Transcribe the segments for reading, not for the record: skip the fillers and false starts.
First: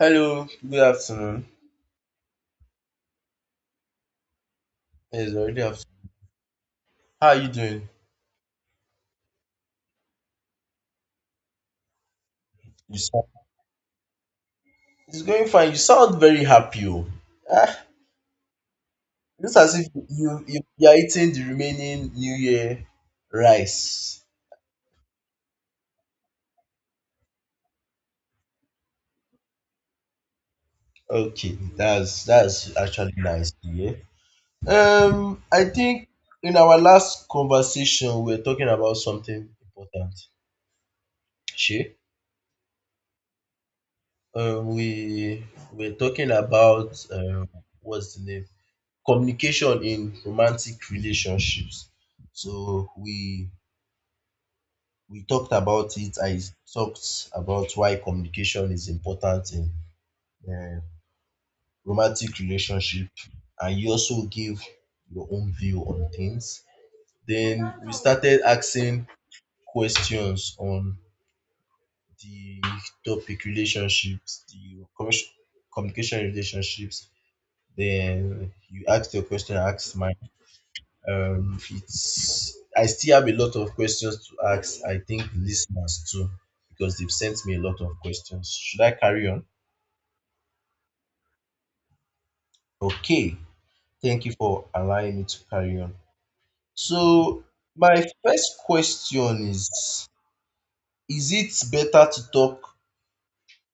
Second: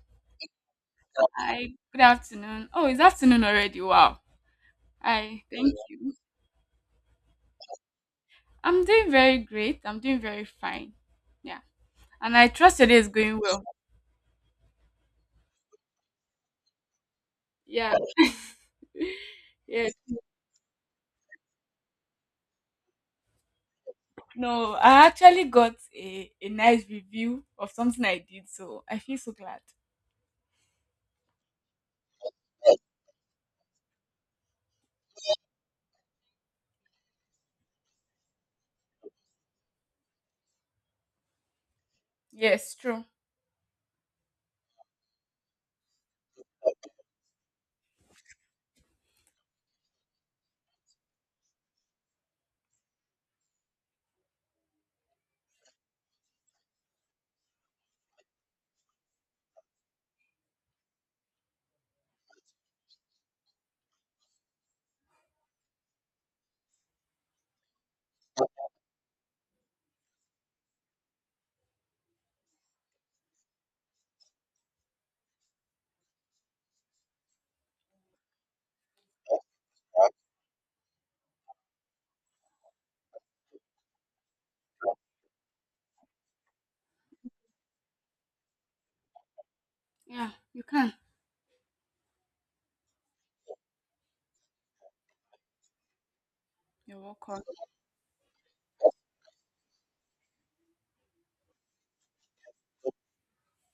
Hello, good afternoon. Hi, good afternoon. Oh, it's afternoon already. Wow. It's I already think afternoon. How are you doing? I'm doing very great. I'm doing very fine. Yeah. And I trust today You is sound going well. it's going fine. You sound very happy. Oh. Ah, Yeah. looks as if yes. you are eating the remaining New Year rice. No, I actually got a nice review of something I did, so I feel so glad. Okay, that's actually nice to hear. I think in our last conversation we were talking about something important. She, Yes, true. We were talking about what's the name? Communication in romantic relationships. So we talked about it. I talked about why communication is important in um romantic relationship, and you also gave your own view on things. Then we started asking questions on the topic relationships, the communication relationships. Then you asked your question, I asked mine. It's I still have a lot of questions to ask. I think listeners too, because they've sent me a lot of questions. Should I carry on? Yeah, you can. Okay, thank you for allowing me to carry on. You're welcome. So, my first question is: is it better to talk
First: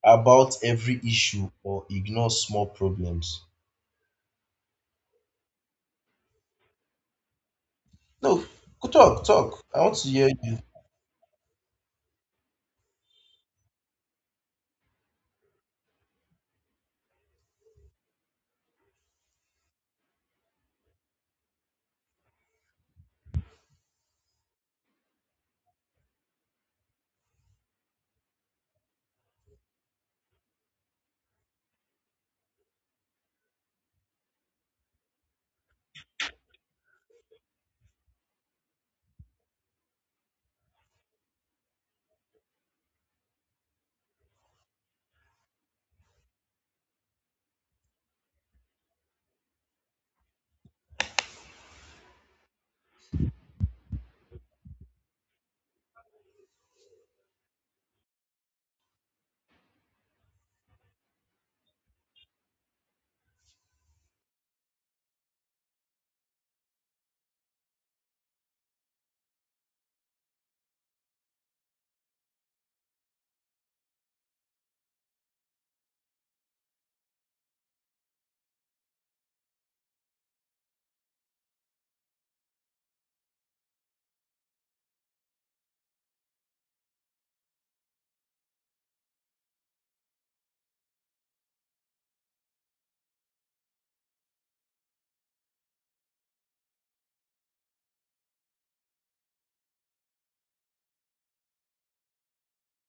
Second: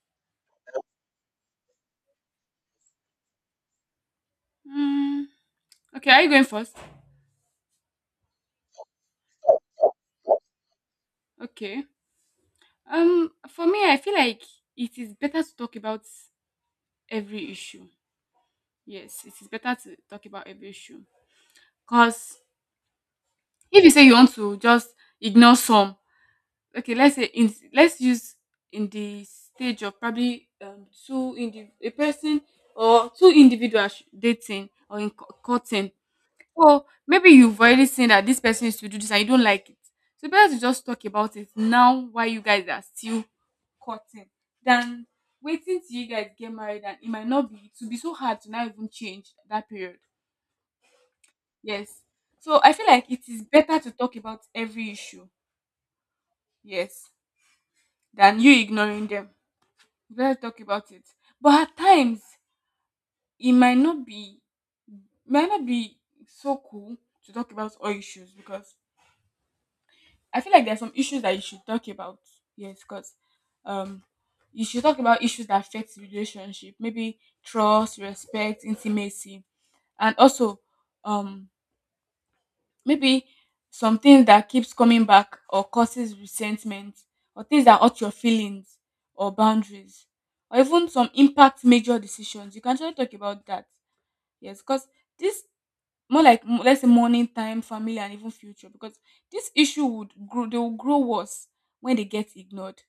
about every issue or ignore small problems? Mm, okay, are you going first? No, go talk. I want to hear you. Okay. For me, I feel like it is better to talk about every issue. Yes, it is better to talk about every issue. Cause if you say you want to just ignore some, okay, let's use in the stage of probably a person or two individuals dating or in courting. Or maybe you've already seen that this person is to do this and you don't like it. So better to just talk about it now while you guys are still courting than waiting till you guys get married and it might not be it will be so hard to now even change that period. Yes. So I feel like it is better to talk about every issue, yes, than you ignoring them. It's better to talk about it. But at times it might not be so cool to talk about all issues because I feel like there are some issues that you should talk about. Yes, because um you should talk about issues that affect the relationship, maybe trust, respect, intimacy, and also um maybe something that keeps coming back or causes resentment or things that hurt your feelings or boundaries or even some impact major decisions. You can actually talk about that. Yes, because this more like let's say morning time, family and even future because this issue would grow they will grow worse when they get ignored.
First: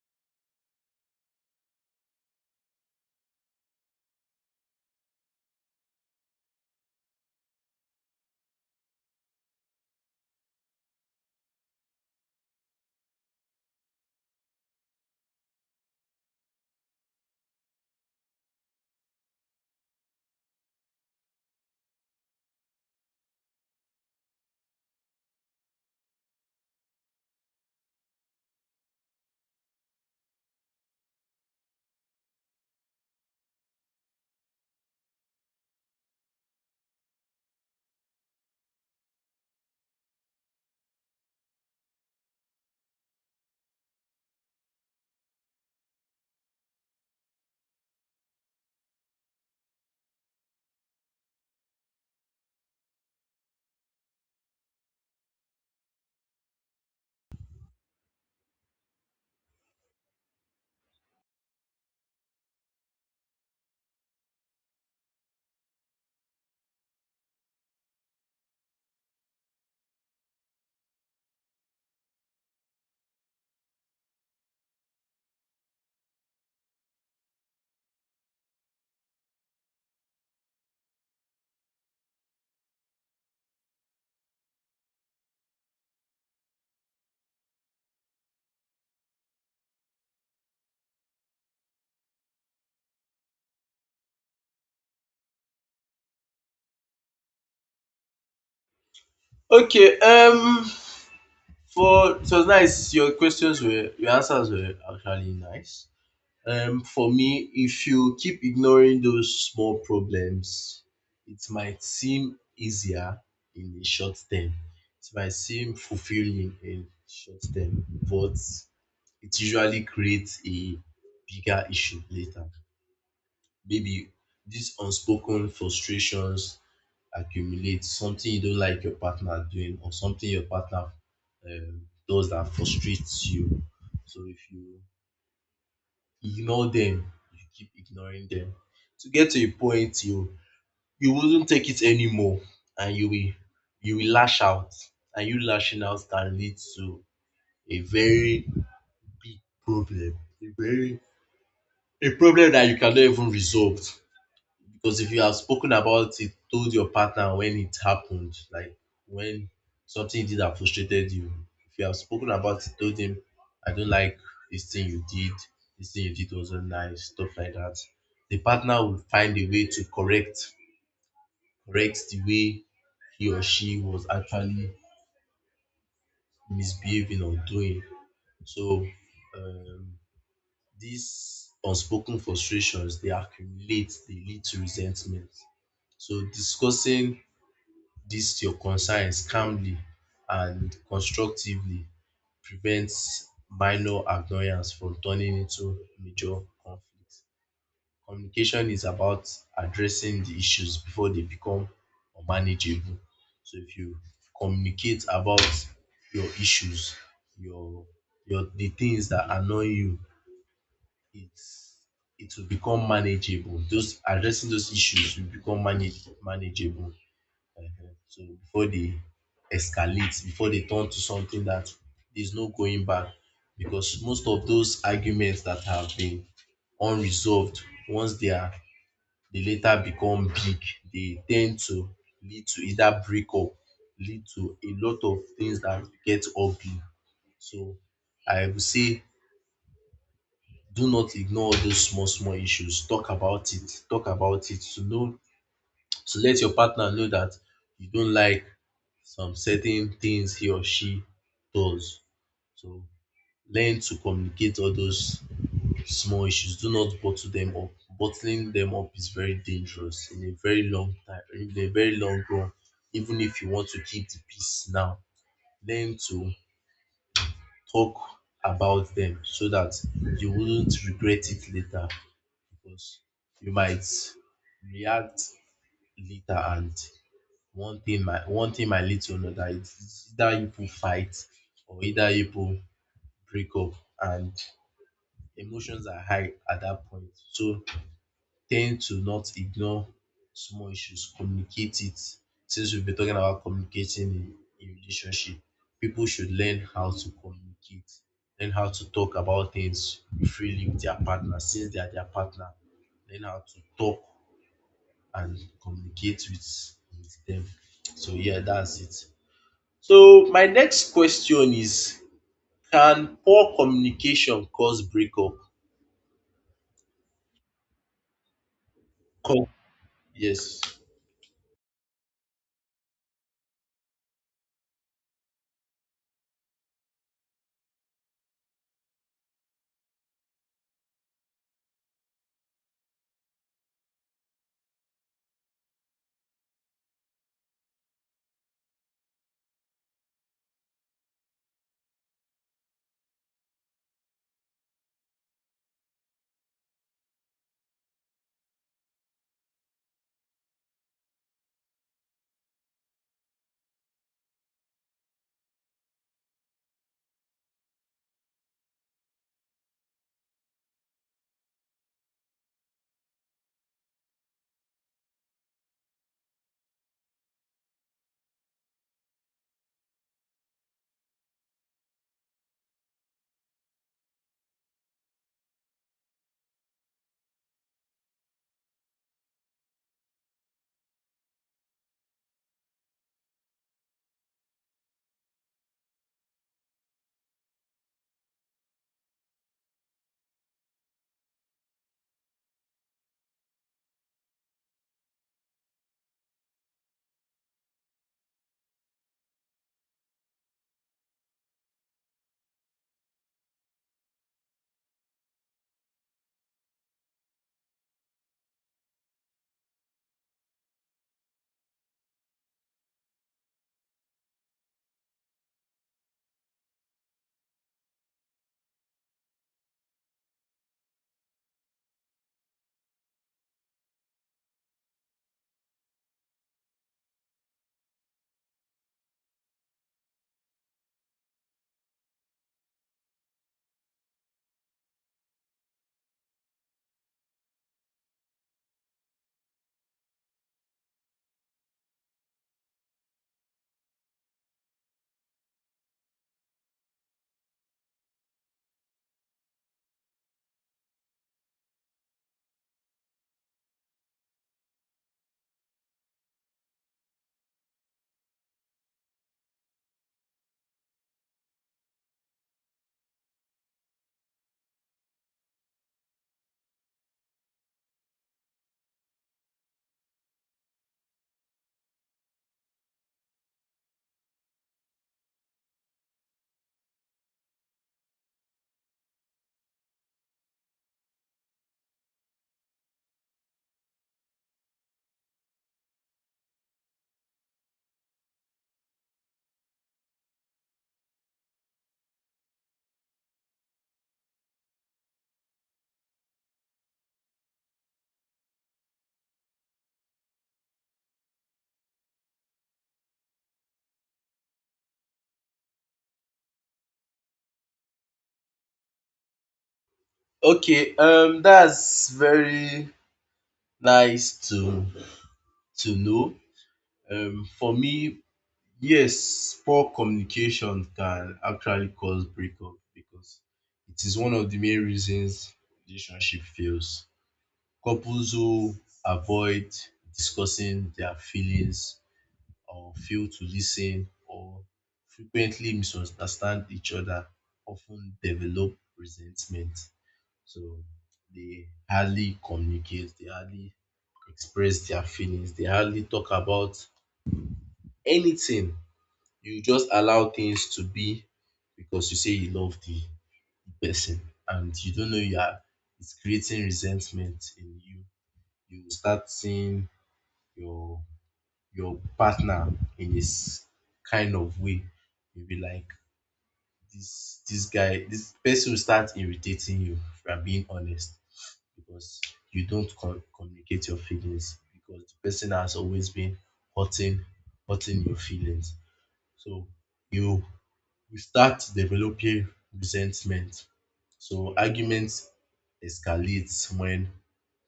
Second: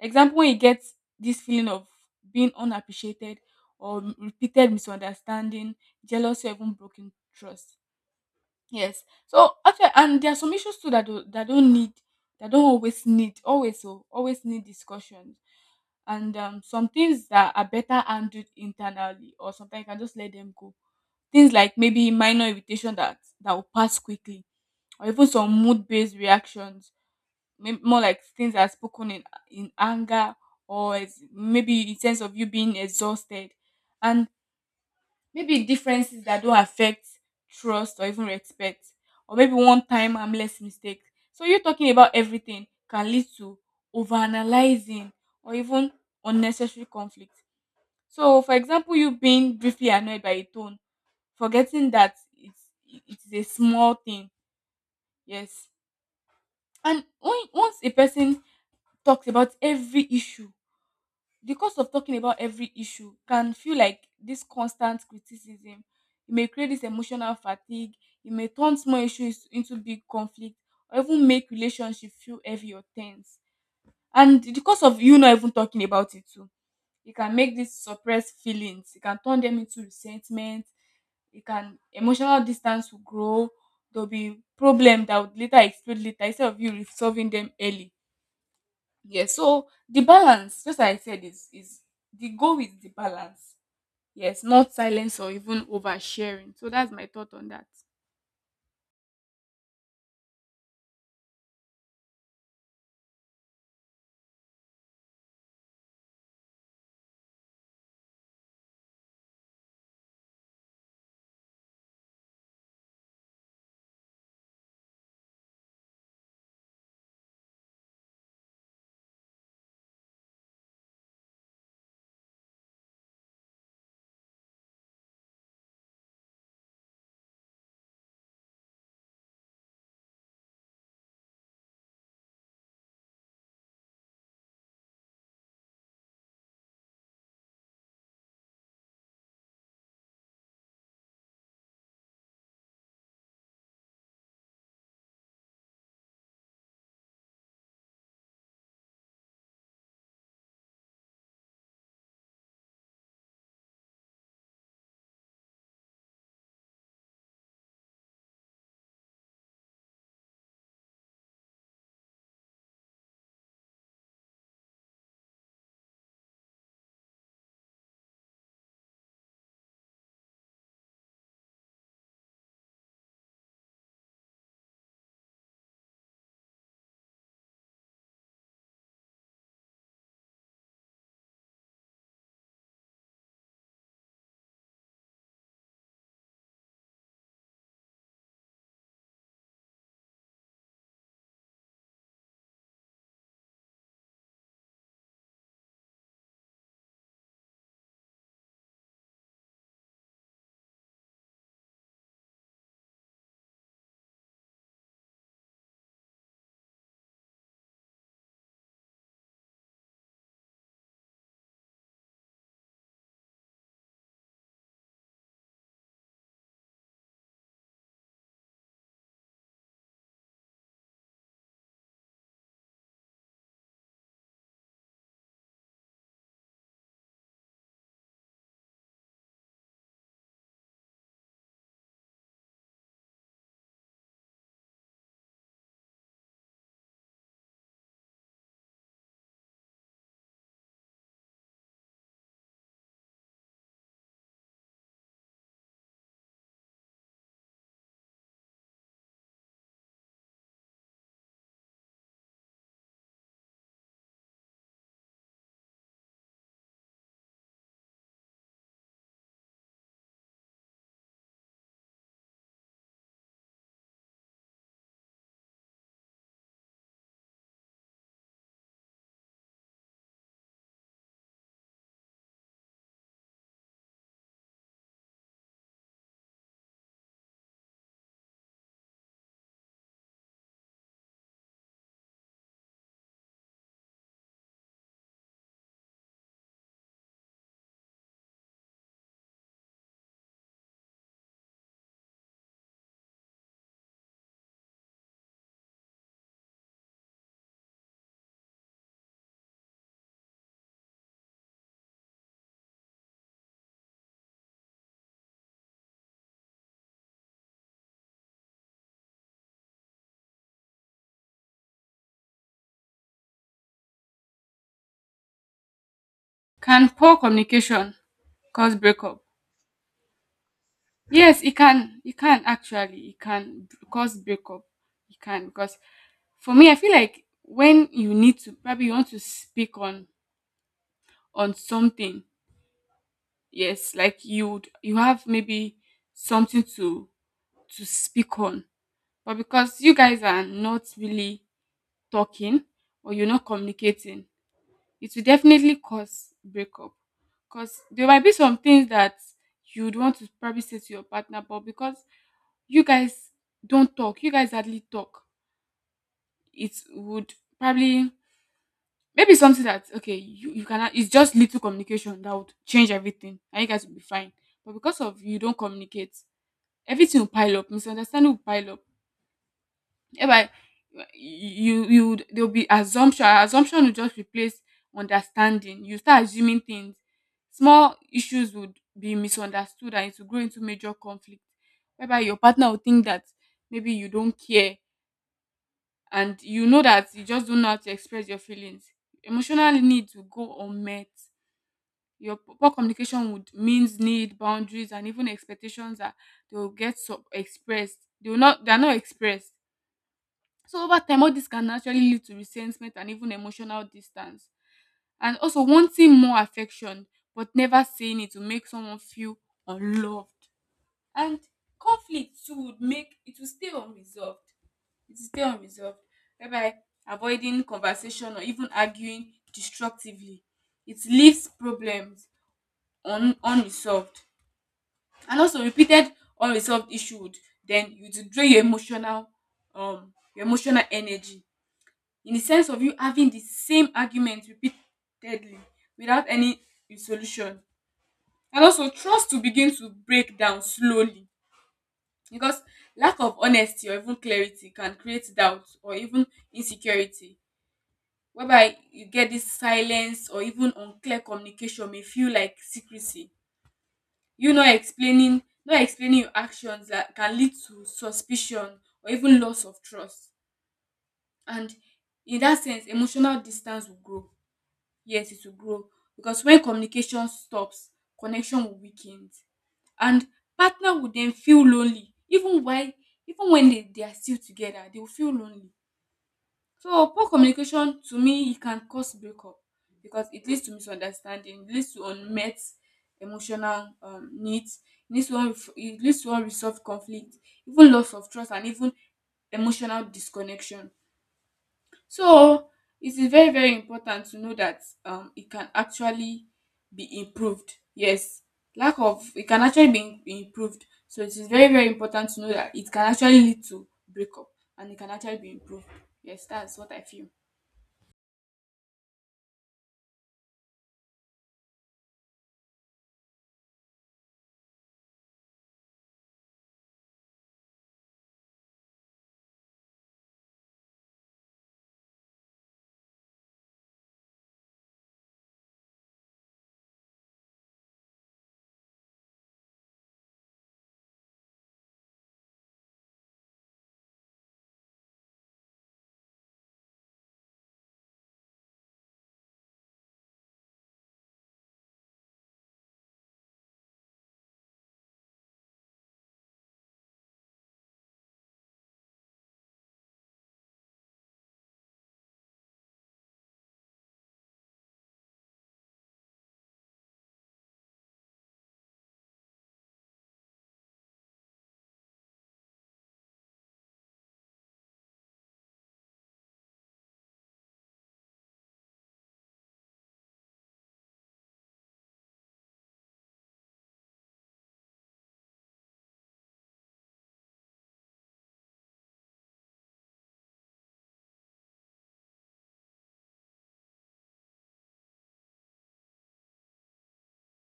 Example, when you get this feeling of being unappreciated or repeated misunderstanding, jealousy or even broken trust. Yes. So actually, and there are some issues too that don't always need, always need discussions, and some things that are better handled internally, or sometimes you can just let them go. Things like maybe minor irritation that will pass quickly, or even some mood-based reactions, maybe more like things that are spoken in anger or as, maybe in sense of you being exhausted, and maybe differences that don't affect trust or even respect, or maybe one time harmless mistake. So you talking about everything can lead to overanalyzing or even unnecessary conflict. So, for example, you being briefly annoyed by a tone, forgetting that it is a small thing. Yes, and when, once a person talks about every issue, the cost of talking about every issue can feel like this constant criticism. It may create this emotional fatigue. It may turn small issues into big conflict or even make relationship feel heavy or tense. And the cost of you not even talking about it too, it can make these suppressed feelings. It can turn them into resentment. It can emotional distance will grow. There'll be problem that would later explode later instead of you resolving them early. Yeah, so the balance, just like I said, is the goal is the balance. Yes, not silence or even oversharing. So that's my thought on that. Okay, for it was nice. Your questions were your answers were actually nice. For me, if you keep ignoring those small problems, it might seem easier in the short term. It might seem fulfilling in short term, but it usually creates a bigger issue later. Maybe these unspoken frustrations accumulate, something you don't like your partner doing, or something your partner um, does that frustrates you. So if you ignore them, you keep ignoring them. To get to a point you wouldn't take it anymore and you will lash out. And you lashing out can lead to a very big problem. A very a problem that you cannot even resolve. Because if you have spoken about it, told your partner when it happened, like when something did that frustrated you, if you have spoken about it, told him, I don't like this thing you did, this thing you did wasn't nice, stuff like that, the partner will find a way to correct the way he or she was actually misbehaving or doing. So um, these unspoken frustrations they accumulate, they lead to resentment. So discussing this your concerns calmly and constructively prevents minor annoyance from turning into major conflict. Communication is about addressing the issues before they become unmanageable. So if you communicate about your issues, your your the things that annoy you, it's it will become manageable. Those addressing those issues will become manageable. Mhm. So before they escalate, before they turn to something that there's no going back, because most of those arguments that have been unresolved, once they are they later become big, they tend to lead to either breakup, lead to a lot of things that get ugly. So I would say do not ignore all those small small issues. Talk about it. Talk about it to know so let your partner know that you don't like some certain things he or she does. So learn to communicate all those small issues. Do not bottle them up. Bottling them up is very dangerous in a very long time, in a very long run. Even if you want to keep the peace now, learn to talk about them so that you wouldn't regret it later because you might react later, and one thing my little know that it's either you people fight or either you people break up and emotions are high at that point. So tend to not ignore small issues, communicate it. Since we've been talking about communicating in relationship, people should learn how to communicate, learn how to talk about things freely with their partner since they are their partner, learn how to talk and communicate with them. So yeah, that's it. So my next question is, can poor communication cause breakup? Can poor communication cause breakup? Co- yes. Yes, it can. It can actually. Cause breakup. It can because for me, I feel like when you need to probably you want to speak on something. Yes, like you have maybe something to speak on, but because you guys are not really talking or you're not communicating, it will definitely cause breakup. Because there might be some things that you'd want to probably say to your partner, but because you guys don't talk, you guys hardly talk, it would probably maybe something that okay, you cannot it's just little communication that would change everything and you guys will be fine. But because of you don't communicate, everything will pile up, misunderstanding will pile up whereby you you would there will be assumption, assumption will just replace understanding, you start assuming things, small issues would be misunderstood and it will grow into major conflict whereby your partner will think that maybe you don't care and you know that you just don't know how to express your feelings, emotional needs will go unmet, your poor communication would means need boundaries and even expectations that they will not, they are not expressed. So over time, all this can naturally lead to resentment and even emotional distance. And also wanting more affection but never saying it will make someone feel unloved. And conflict too would make it will stay unresolved. It will stay unresolved. Whereby avoiding conversation or even arguing destructively. It leaves problems unresolved. And also repeated unresolved issue would then you to drain your emotional energy in the sense of you having the same argument repeatedly without any solution. And also, trust to begin to break down slowly because lack of honesty or even clarity can create doubt or even insecurity, whereby you get this silence or even unclear communication may feel like secrecy. You not explaining, not explaining your actions, that can lead to suspicion or even loss of trust. And in that sense, emotional distance will grow. Yes, it will grow because when communication stops, connection will weaken and partner will then feel lonely even while even when they are still together, they will feel lonely. So poor communication to me, it can cause breakup because it leads to misunderstanding, it leads to unmet emotional needs, it leads to unresolved conflict, even loss of trust and even emotional disconnection. So it is very very important to know that it can actually be improved. Yes, lack of it can actually be improved. So it is very very important to know that it can actually lead to breakup and it can actually be improved. Yes, that's what I feel. Okay. That's very nice to know. For me, yes, poor communication can actually cause breakup because it is one of the main reasons relationship fails. Couples who avoid discussing their feelings or fail to listen or frequently misunderstand each other often develop resentment. So they hardly communicate, they hardly express their feelings, they hardly talk about anything. You just allow things to be because you say you love the person and you don't know you are it's creating resentment in you. You will start seeing your your partner in this kind of way. You'll be like, this guy, this person will start irritating you if you are being honest because you don't communicate your feelings because the person has always been hurting hurting your feelings. So you you start developing resentment. So arguments escalates when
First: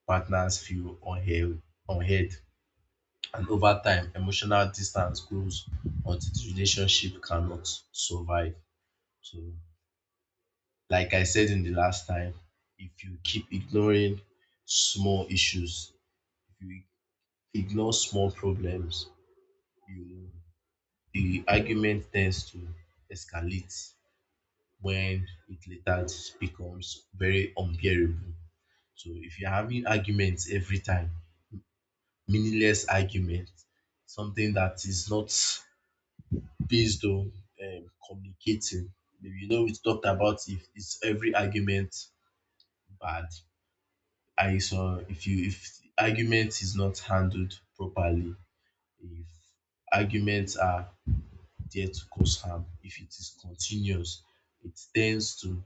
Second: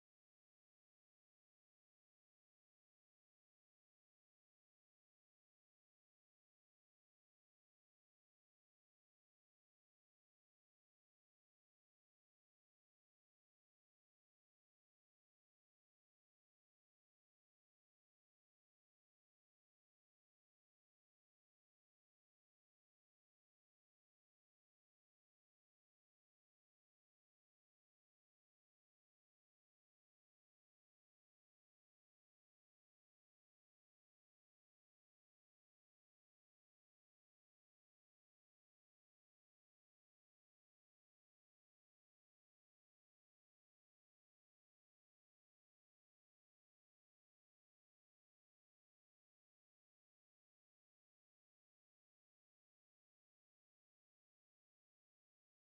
partners feel unheard. And over time, emotional distance grows until the relationship cannot survive. So, like I said in the last time, if you keep ignoring small issues, if you ignore small problems, you the argument tends to escalate when it later becomes very unbearable. So, if you're having arguments every time, meaningless arguments, something that is not based on communicating. Maybe you know we talked about if is every argument bad. I saw if you if the argument is not handled properly, if arguments are there to cause harm, if it is continuous, it tends to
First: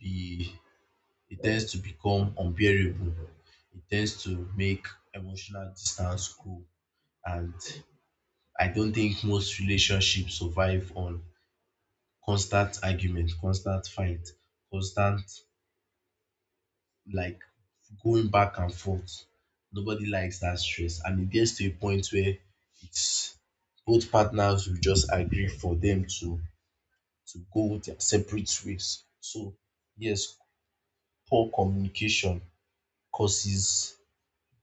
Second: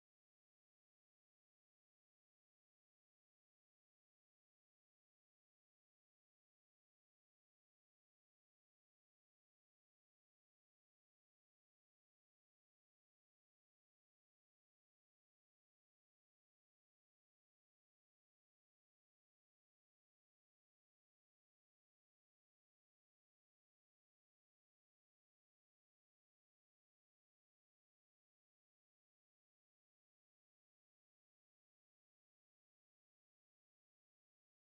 be it tends to become unbearable. It tends to make emotional distance grow, and I don't think most relationships survive on constant argument, constant fight, constant like going back and forth. Nobody likes that stress, and it gets to a point where it's both partners will just agree for them to go their separate ways. So yes, poor communication causes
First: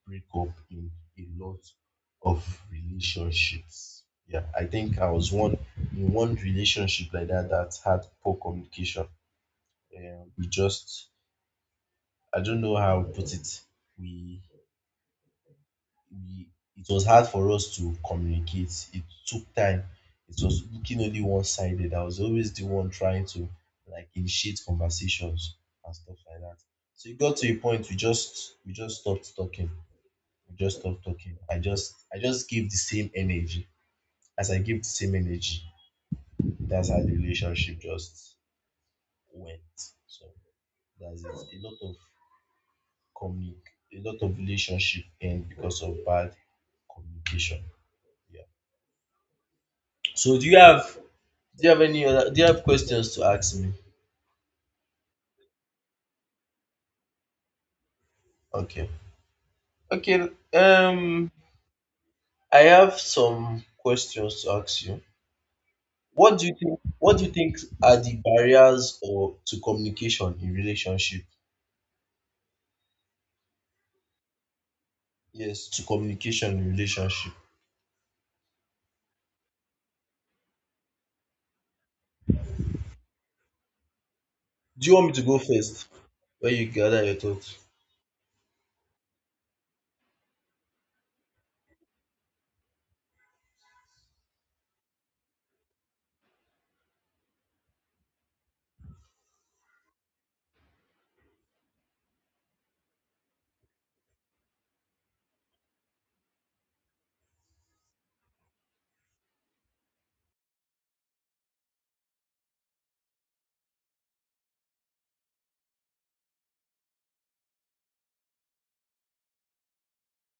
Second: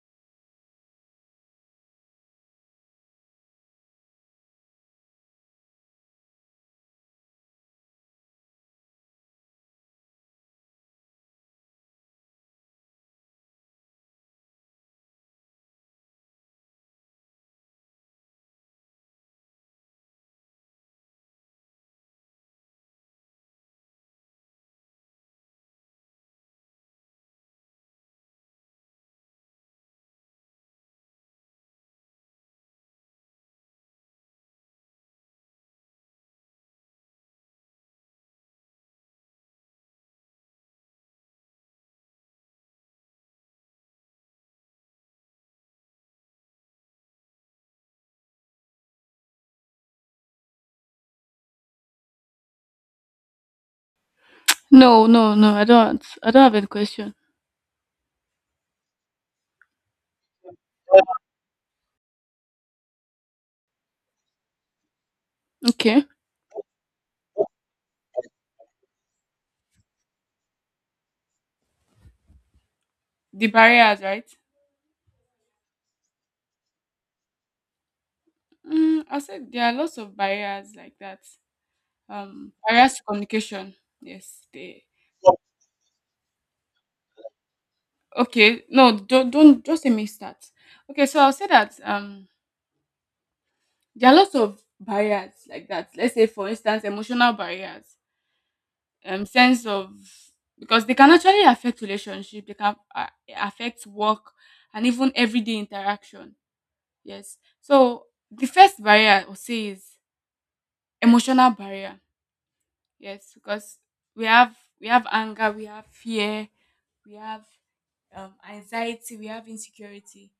breakup in a lot of relationships. Yeah, I think I was one in one relationship like that that had poor communication. We just I don't know how to put it. We, we it was hard for us to communicate. It took time. It was looking only one sided. I was always the one trying to like initiate conversations and stuff like that. So it got to a point we just stopped talking. We just stopped talking. I just gave the same energy. As I gave the same energy, that's how the relationship just went. So that's it. A lot of communi- a lot of relationship end because of bad communication. Yeah. So do you have any other do you have questions to ask me? No, no, no. I don't. I don't have any question. Okay. Okay. Um I have some questions to ask you. Okay. What do you think are the barriers or to communication in relationship? The barriers, right? Yes, to communication in relationship. Mm, I said there are lots of barriers like that. Barriers to communication. Yes, they. Do you want me to go first when you gather your thoughts? Okay, no, don't just let me start. Okay, so I'll say that there are lots of barriers like that. Let's say, for instance, emotional barriers, sense of because they can actually affect relationship, they can affect work, and even everyday interaction. Yes. So the first barrier I'll say is emotional barrier. Yes, because we have anger, we have fear, we have anxiety, we have insecurity,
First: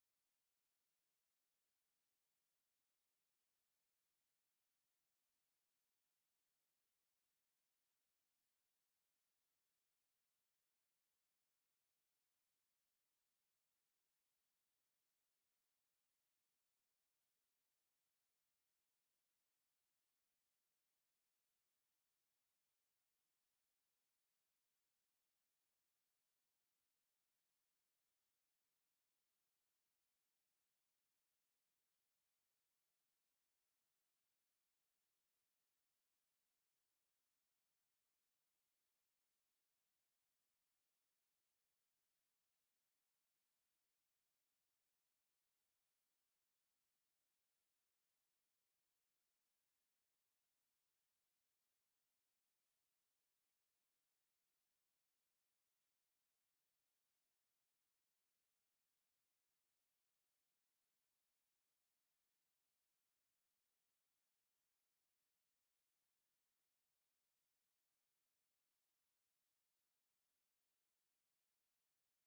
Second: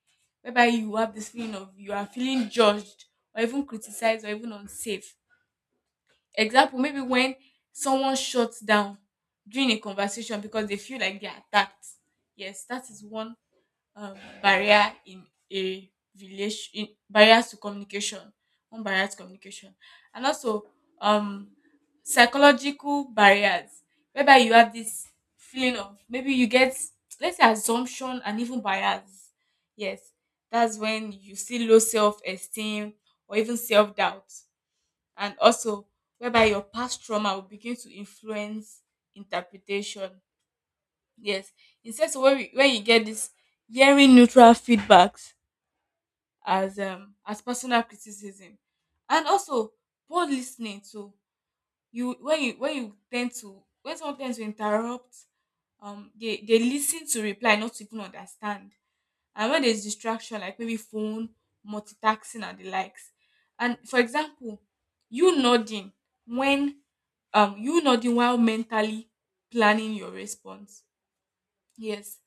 whereby you have this feeling of you are feeling judged or even criticized or even unsafe. Example, maybe when someone shuts down during a conversation because they feel like they're attacked. Yes, that is one um, barrier in a relation in barriers to communication, one barrier to communication. And also um psychological barriers whereby you have this feeling of maybe you get let's say assumption and even bias, yes, that's when you see low self-esteem or even self-doubt. And also whereby your past trauma will begin to influence interpretation. Yes, he says so when, we, when you get this hearing neutral feedbacks as personal criticism, and also poor listening too. You when you when you tend to when someone tends to interrupt, they listen to reply not to even understand, and when there's distraction like maybe phone, multitasking and the likes, and for example, you nodding when you nodding while mentally planning your response. Yes,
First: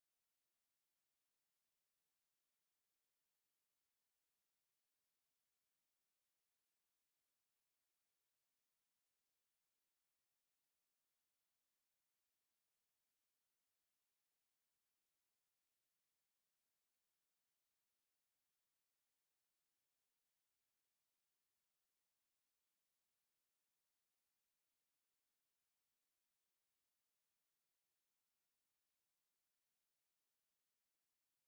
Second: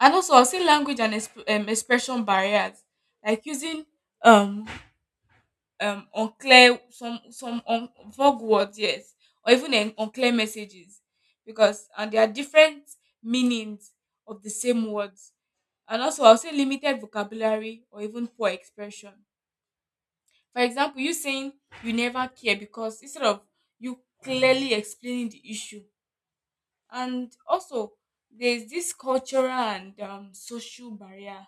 and also I'll say language and expression barriers, like using um unclear, vague words, yes, or even unclear messages, because and there are different meanings of the same words. And also I'll say limited vocabulary or even poor expression. For example, you saying you never care because instead of you clearly explaining the issue. And also there's this cultural and social barrier.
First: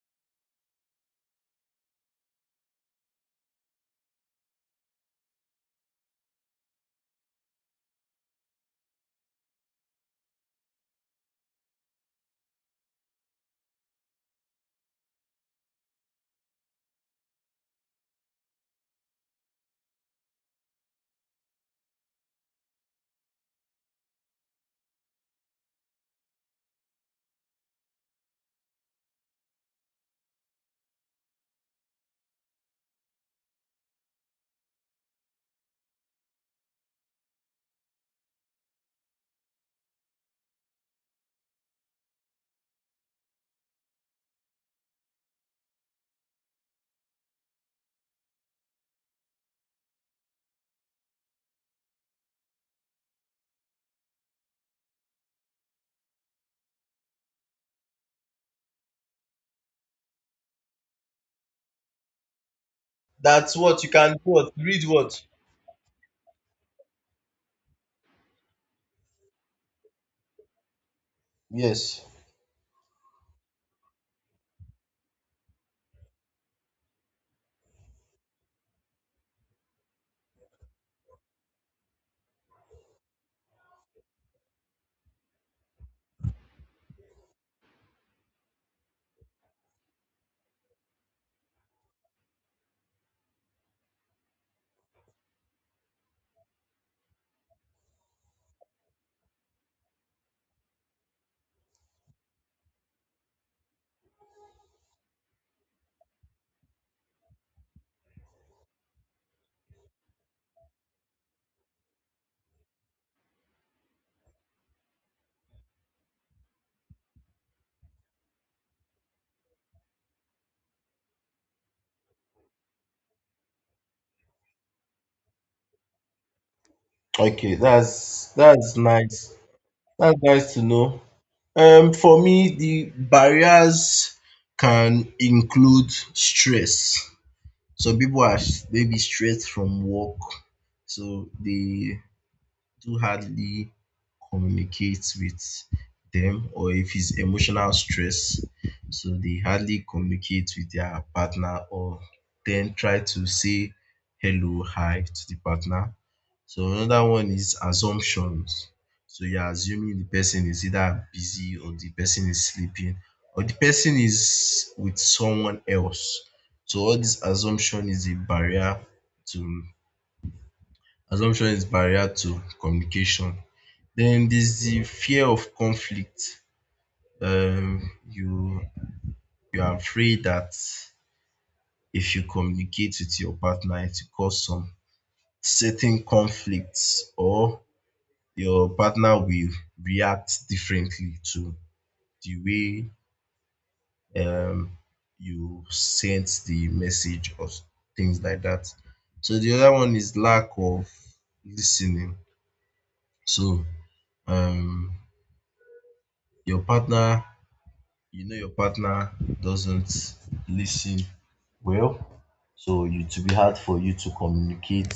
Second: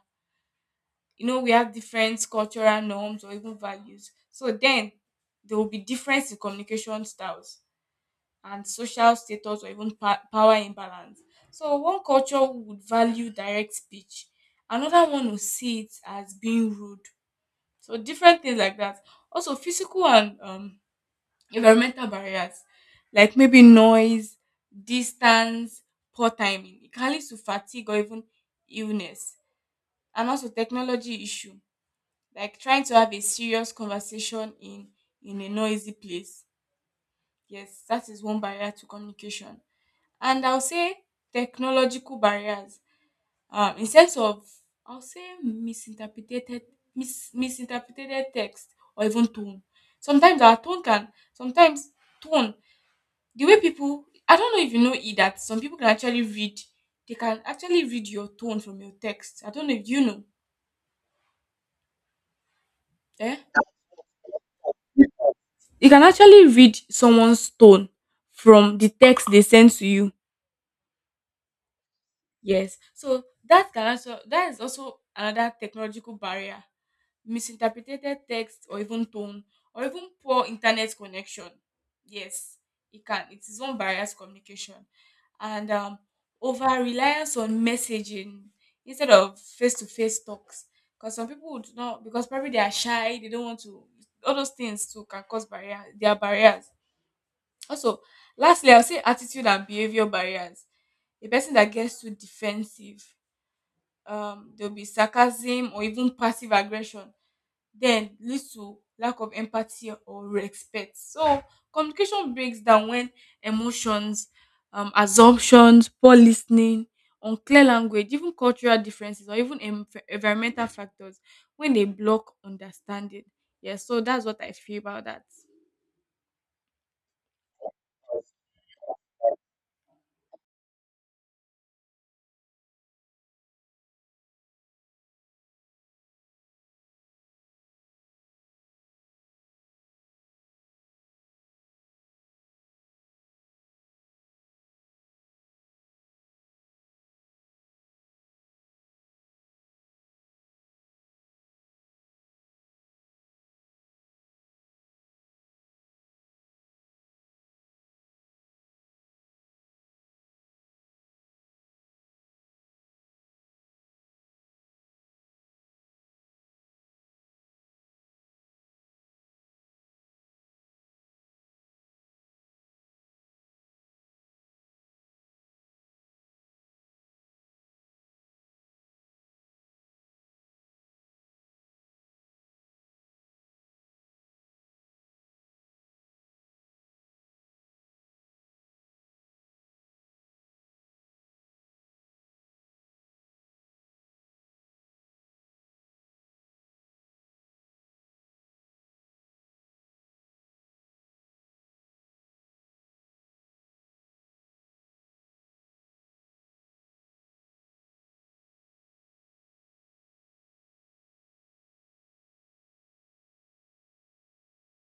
You know we have different cultural norms or even values, so then there will be difference in communication styles and social status or even power imbalance. So one culture would value direct speech, another one will see it as being rude, so different things like that. Also physical and environmental barriers, like maybe noise, distance, poor timing. It can lead to fatigue or even illness, and also technology issue, like trying to have a serious conversation in a noisy place. Yes, that is one barrier to communication. And I'll say technological barriers, in sense of, I'll say misinterpreted, misinterpreted text or even tone. Sometimes our tone can sometimes tone, the way people, I don't know if you know it, that some people can actually read, they can actually read your tone from your text. I don't know if you know. eh That's what you can what read what? You can actually read someone's tone from the text they send to you. Yes. Yes. So that can also, that is also another technological barrier. Misinterpreted text or even tone, or even poor internet connection. Yes, it can. It is one barrier to communication. And over reliance on messaging instead of face to face talks. Because some people would not, because probably they are shy, they don't want to, all those things too can cause barrier. They are barriers. Also, lastly, I'll say attitude and behavior barriers. A person that gets too defensive, there'll be sarcasm or even passive aggression, then leads to lack of empathy or respect. So communication breaks down when emotions, assumptions, poor listening, unclear language, even cultural differences, or even environmental factors, when they block understanding. Yeah, so that's what I feel about that. Okay, that's nice. That's nice to know. For me, the barriers can include stress. Some people are maybe stressed from work, so they do hardly communicate with them, or if it's emotional stress, so they hardly communicate with their partner or then try to say hello, hi to the partner. So another one is assumptions. So you're assuming the person is either busy or the person is sleeping or the person is with someone else. So all this assumption is a barrier to assumption is barrier to communication. Then there's the fear of conflict. You are afraid that if you communicate with your partner, it will cause some certain conflicts or your partner will react differently to the way you sent the message or things like that. So the other one is lack of listening. So um, your partner, you know, your partner doesn't listen well. So it will be hard for you to communicate.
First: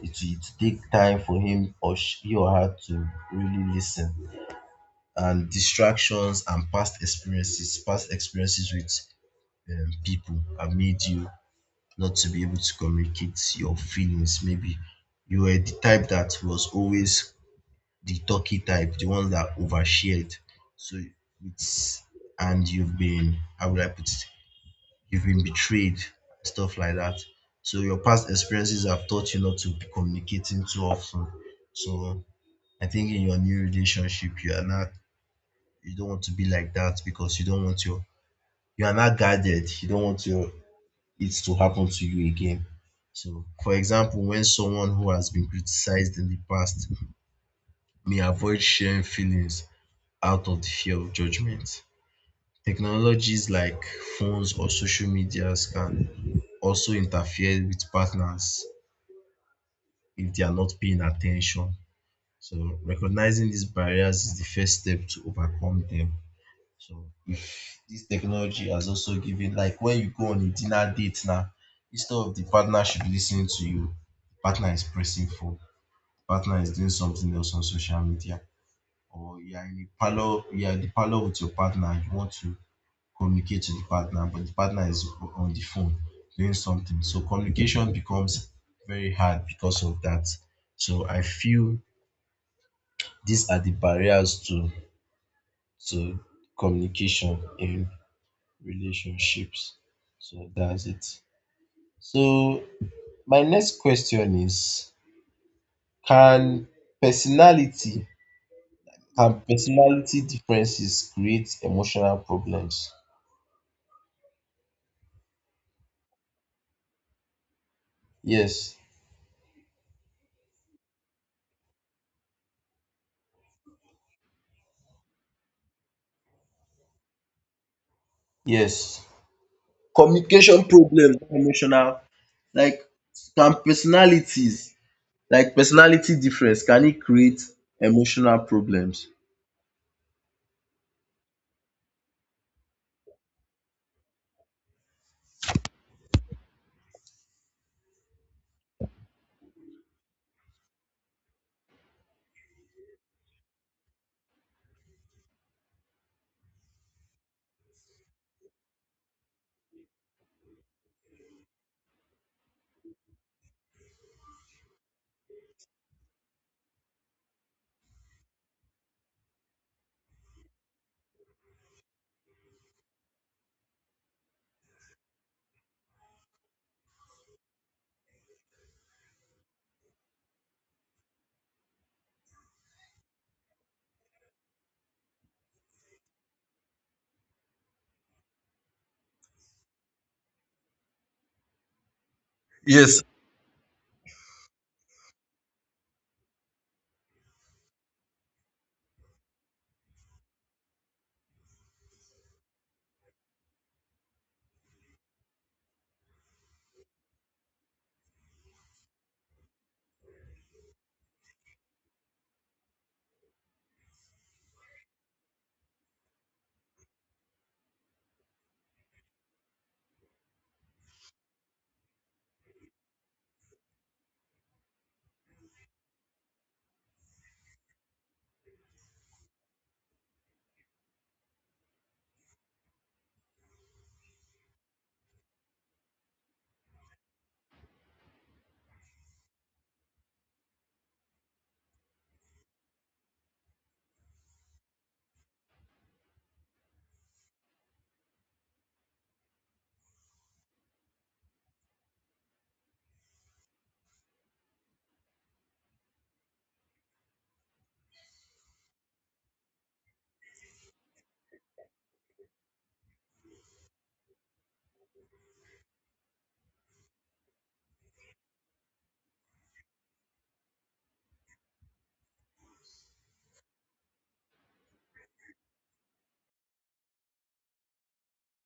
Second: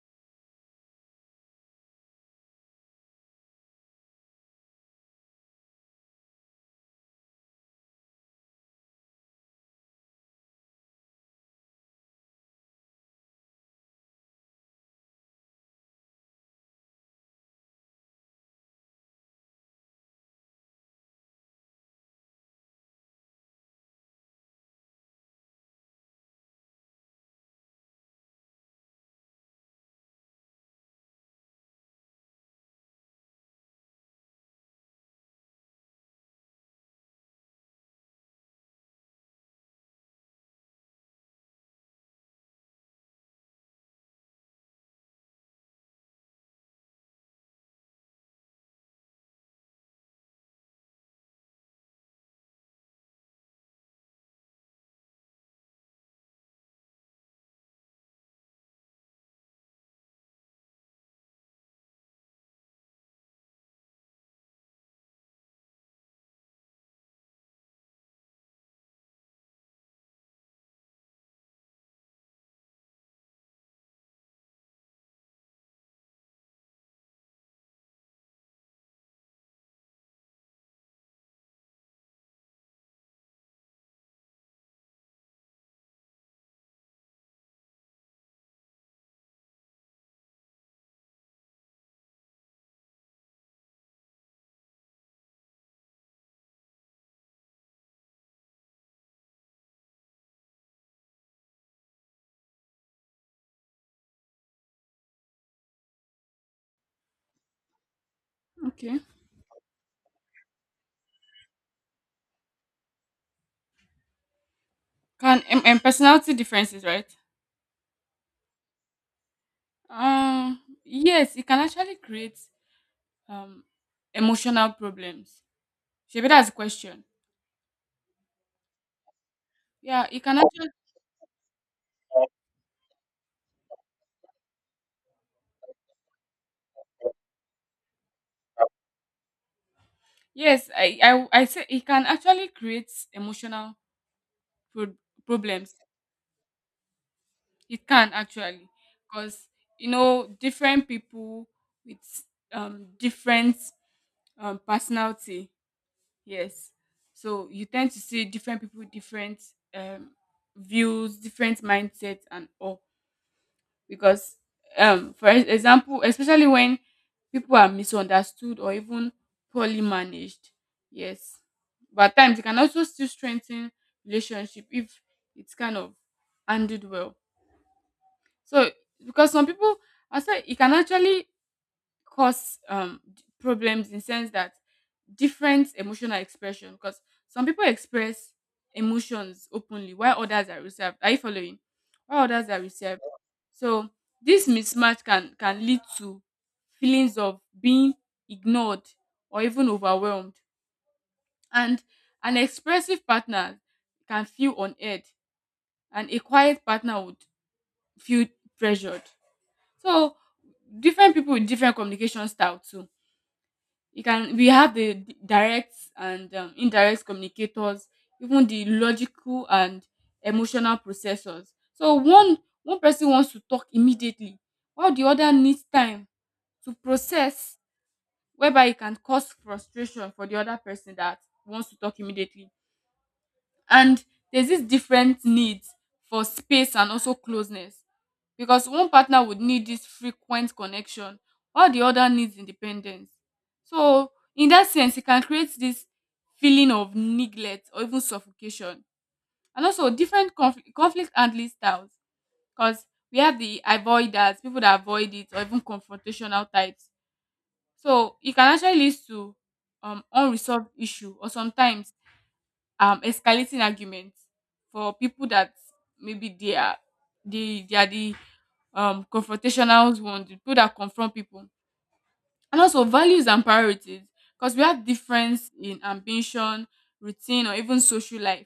It will take time for him or she or her to really listen. And distractions and past experiences with people have made you not to be able to communicate your feelings. Maybe you were the type that was always the talky type, the one that overshared. So it's and you've been how would I put it, you've been betrayed, stuff like that. So your past experiences have taught you not to be communicating too often. So I think in your new relationship you are now you don't want to be like that because you don't want your you are not guarded. You don't want your it to happen to you again. So, for example, when someone who has been criticized in the past may avoid sharing feelings out of the fear of judgment. Technologies like phones or social medias can also interfere with partners if they are not paying attention. So, recognizing these barriers is the first step to overcome them. So this technology has also given like when you go on a dinner date now, instead of the partner should be listening to you, the partner is pressing phone, the partner is doing something else on social media, or you are in a parlor, you are in the parlor with your partner, you want to communicate to the partner, but the partner is on the phone doing something. So communication becomes very hard because of that. So I feel these are the barriers to communication in relationships. So that's it. So my next question is can personality Okay. can personality differences create emotional problems? Can personality differences, right? Yes. Yes, it can actually create um emotional problems. Shebi, that's the question. Yes. Yeah, it can Communication actually. problems, not emotional like can personalities like personality difference can it create emotional problems? Yes, I say it can actually create emotional pro- problems. It can actually, because you know different people with different personality. Yes, so you tend to see different people, different um views, different mindsets, and all. Because for example, especially when people are misunderstood or even poorly managed. Yes, but at times it can also still strengthen relationship if it's kind of handled well. So because some people, I say it can actually cause problems in sense that different emotional expression, because some people express emotions openly while others are reserved. Are you following? While others are reserved, Yes. so this mismatch can lead to feelings of being ignored or even overwhelmed. And an expressive partner can feel unheard and a quiet partner would feel pressured. So different people with different communication style too. You can, we have the direct and indirect communicators, even the logical and emotional processors. So one person wants to talk immediately while the other needs time to process, whereby it can cause frustration for the other person that wants to talk immediately. And there's this different needs for space and also closeness, because one partner would need this frequent connection while the other needs independence. So in that sense, it can create this feeling of neglect or even suffocation. And also different conflict handling styles, because we have the avoiders, people that avoid it, or even confrontational types. So it can actually lead to unresolved issue or sometimes escalating arguments, for people that maybe they are, they are the confrontational ones, the people that confront people. And also values and priorities, because we have difference in ambition, routine, or even social life.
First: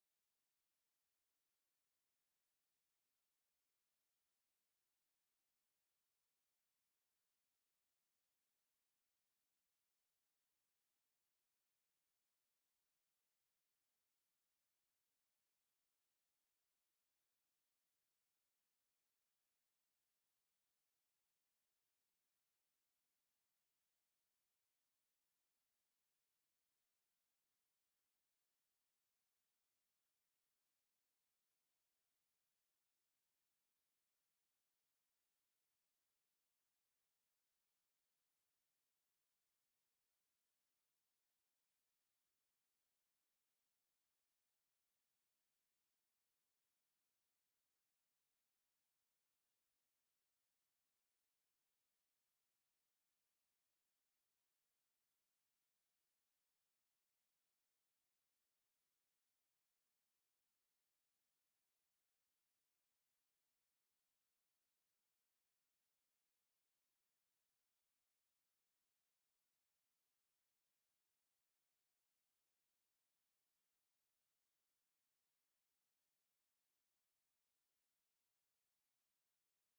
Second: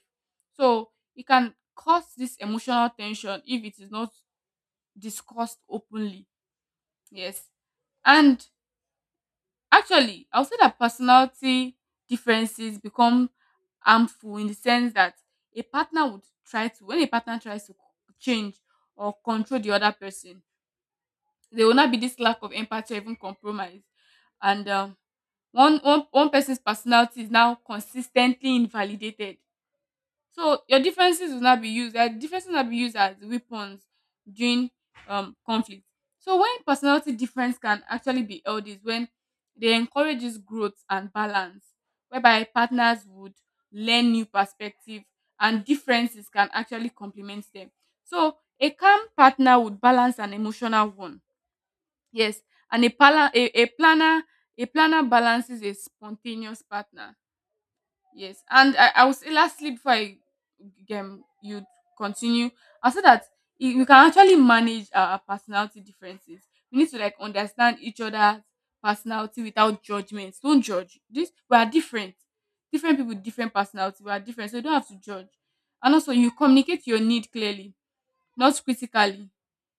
So it can cause this emotional tension if it is not discussed openly. Yes. And actually, I would say that personality differences become harmful in the sense that a partner would try to, when a partner tries to change or control the other person, there will not be this lack of empathy or even compromise. And one person's personality is now consistently invalidated, so your differences will not be used. Their differences will not be used as weapons during conflict. So when personality difference can actually be held is when they encourages growth and balance, whereby partners would learn new perspective and differences can actually complement them. So a calm partner would balance an emotional one. Yes. And a planner, a planner balances a spontaneous partner. Yes, and I will say lastly, before I you continue, I'll say that we can actually manage our personality differences. We need to like understand each other's personality without judgment. Don't judge. This, we are different. Different people, different personality. We are different, so you don't have to judge. And also, you communicate your need clearly, not critically.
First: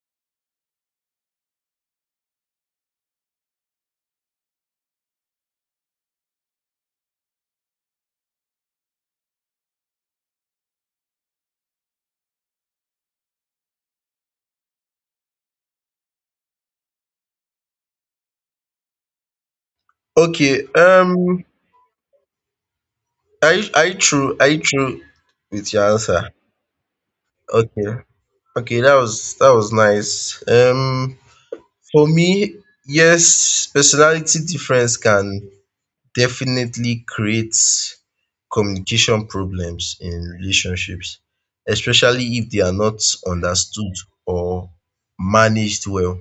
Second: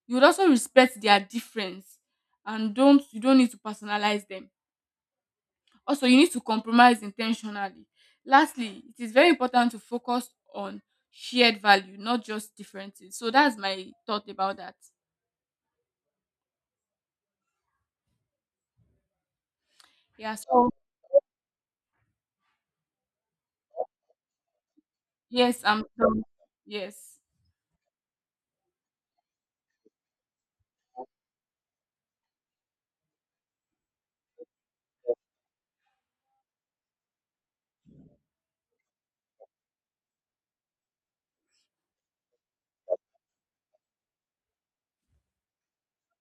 You would also respect their difference, and don't you don't need to personalize them. Also, you need to compromise intentionally. Lastly, it is very important to focus on shared value, not just differences. So that's my thought about that. Yeah. Okay. So Are you true yes, with I'm your done. answer? Yes. Okay. Okay, that was nice. For me, yes, personality difference can definitely create communication problems in relationships, especially if they are not understood or managed well.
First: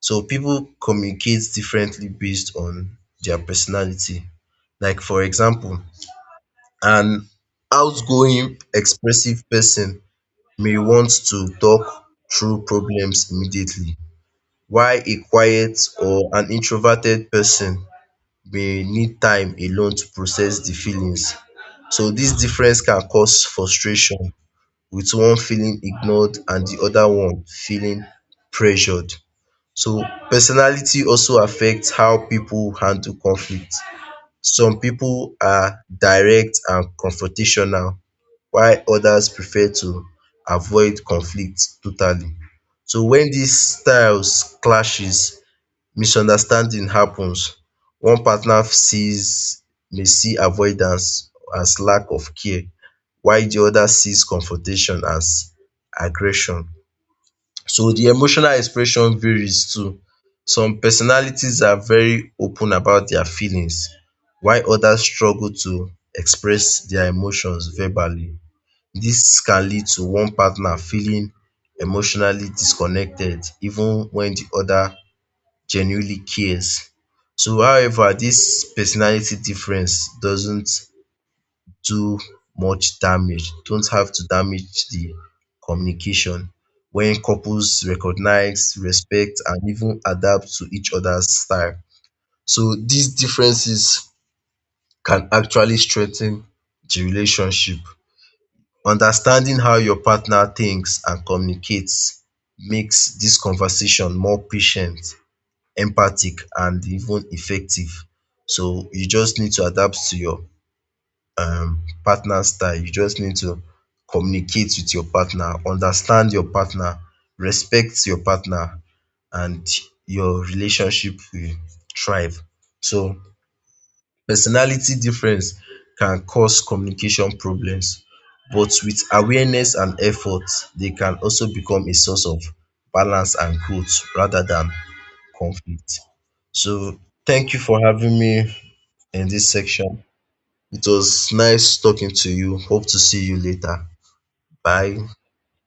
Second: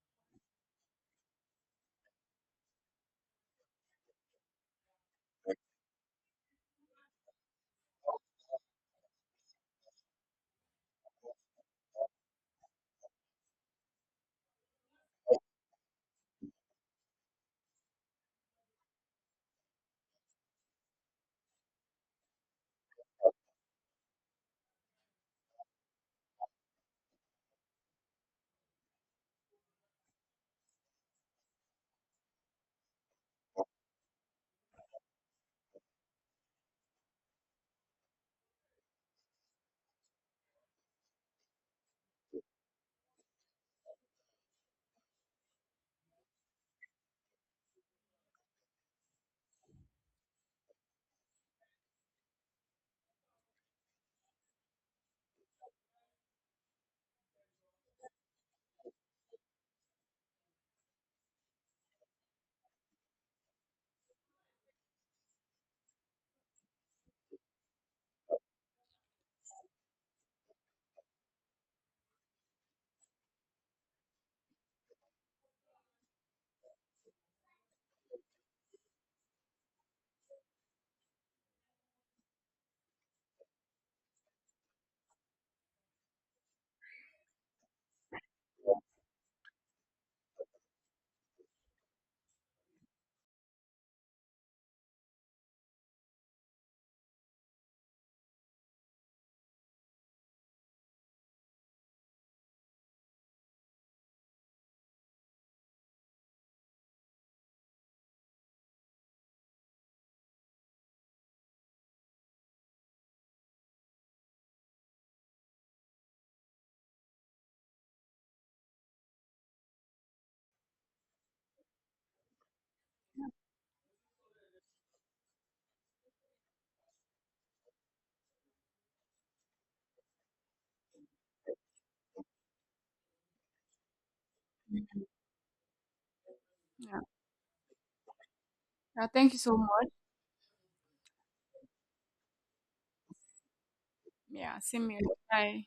So people communicate differently based on their personality. Like for example, an outgoing, expressive person may want to talk through problems immediately while a quiet or an introverted person may need time alone to process the feelings. So this difference can cause frustration with one feeling ignored and the other one feeling pressured. So personality also affects how people handle conflict. Some people are direct and confrontational while others prefer to avoid conflict totally. So when these styles clashes, misunderstanding happens, one partner sees may see avoidance as lack of care while the other sees confrontation as aggression. So the emotional expression varies too. Some personalities are very open about their feelings while others struggle to express their emotions verbally. This can lead to one partner feeling emotionally disconnected even when the other genuinely cares. So, however, this personality difference doesn't do much damage, don't have to damage the communication when couples recognize, respect, and even adapt to each other's style. So, these differences can actually strengthen the relationship. Understanding how your partner thinks and communicates makes this conversation more patient, empathic and even effective. So you just need to adapt to your partner's style. You just need to communicate with your partner, understand your partner, respect your partner, and your relationship will thrive. So personality difference can cause communication problems, but with awareness and effort, they can also become a source of balance and growth rather than conflict. Yeah. So thank you for having me Yeah, in thank you this so much. section. It was nice talking to you. Hope to see you later. Yeah. Same Bye. here. Bye.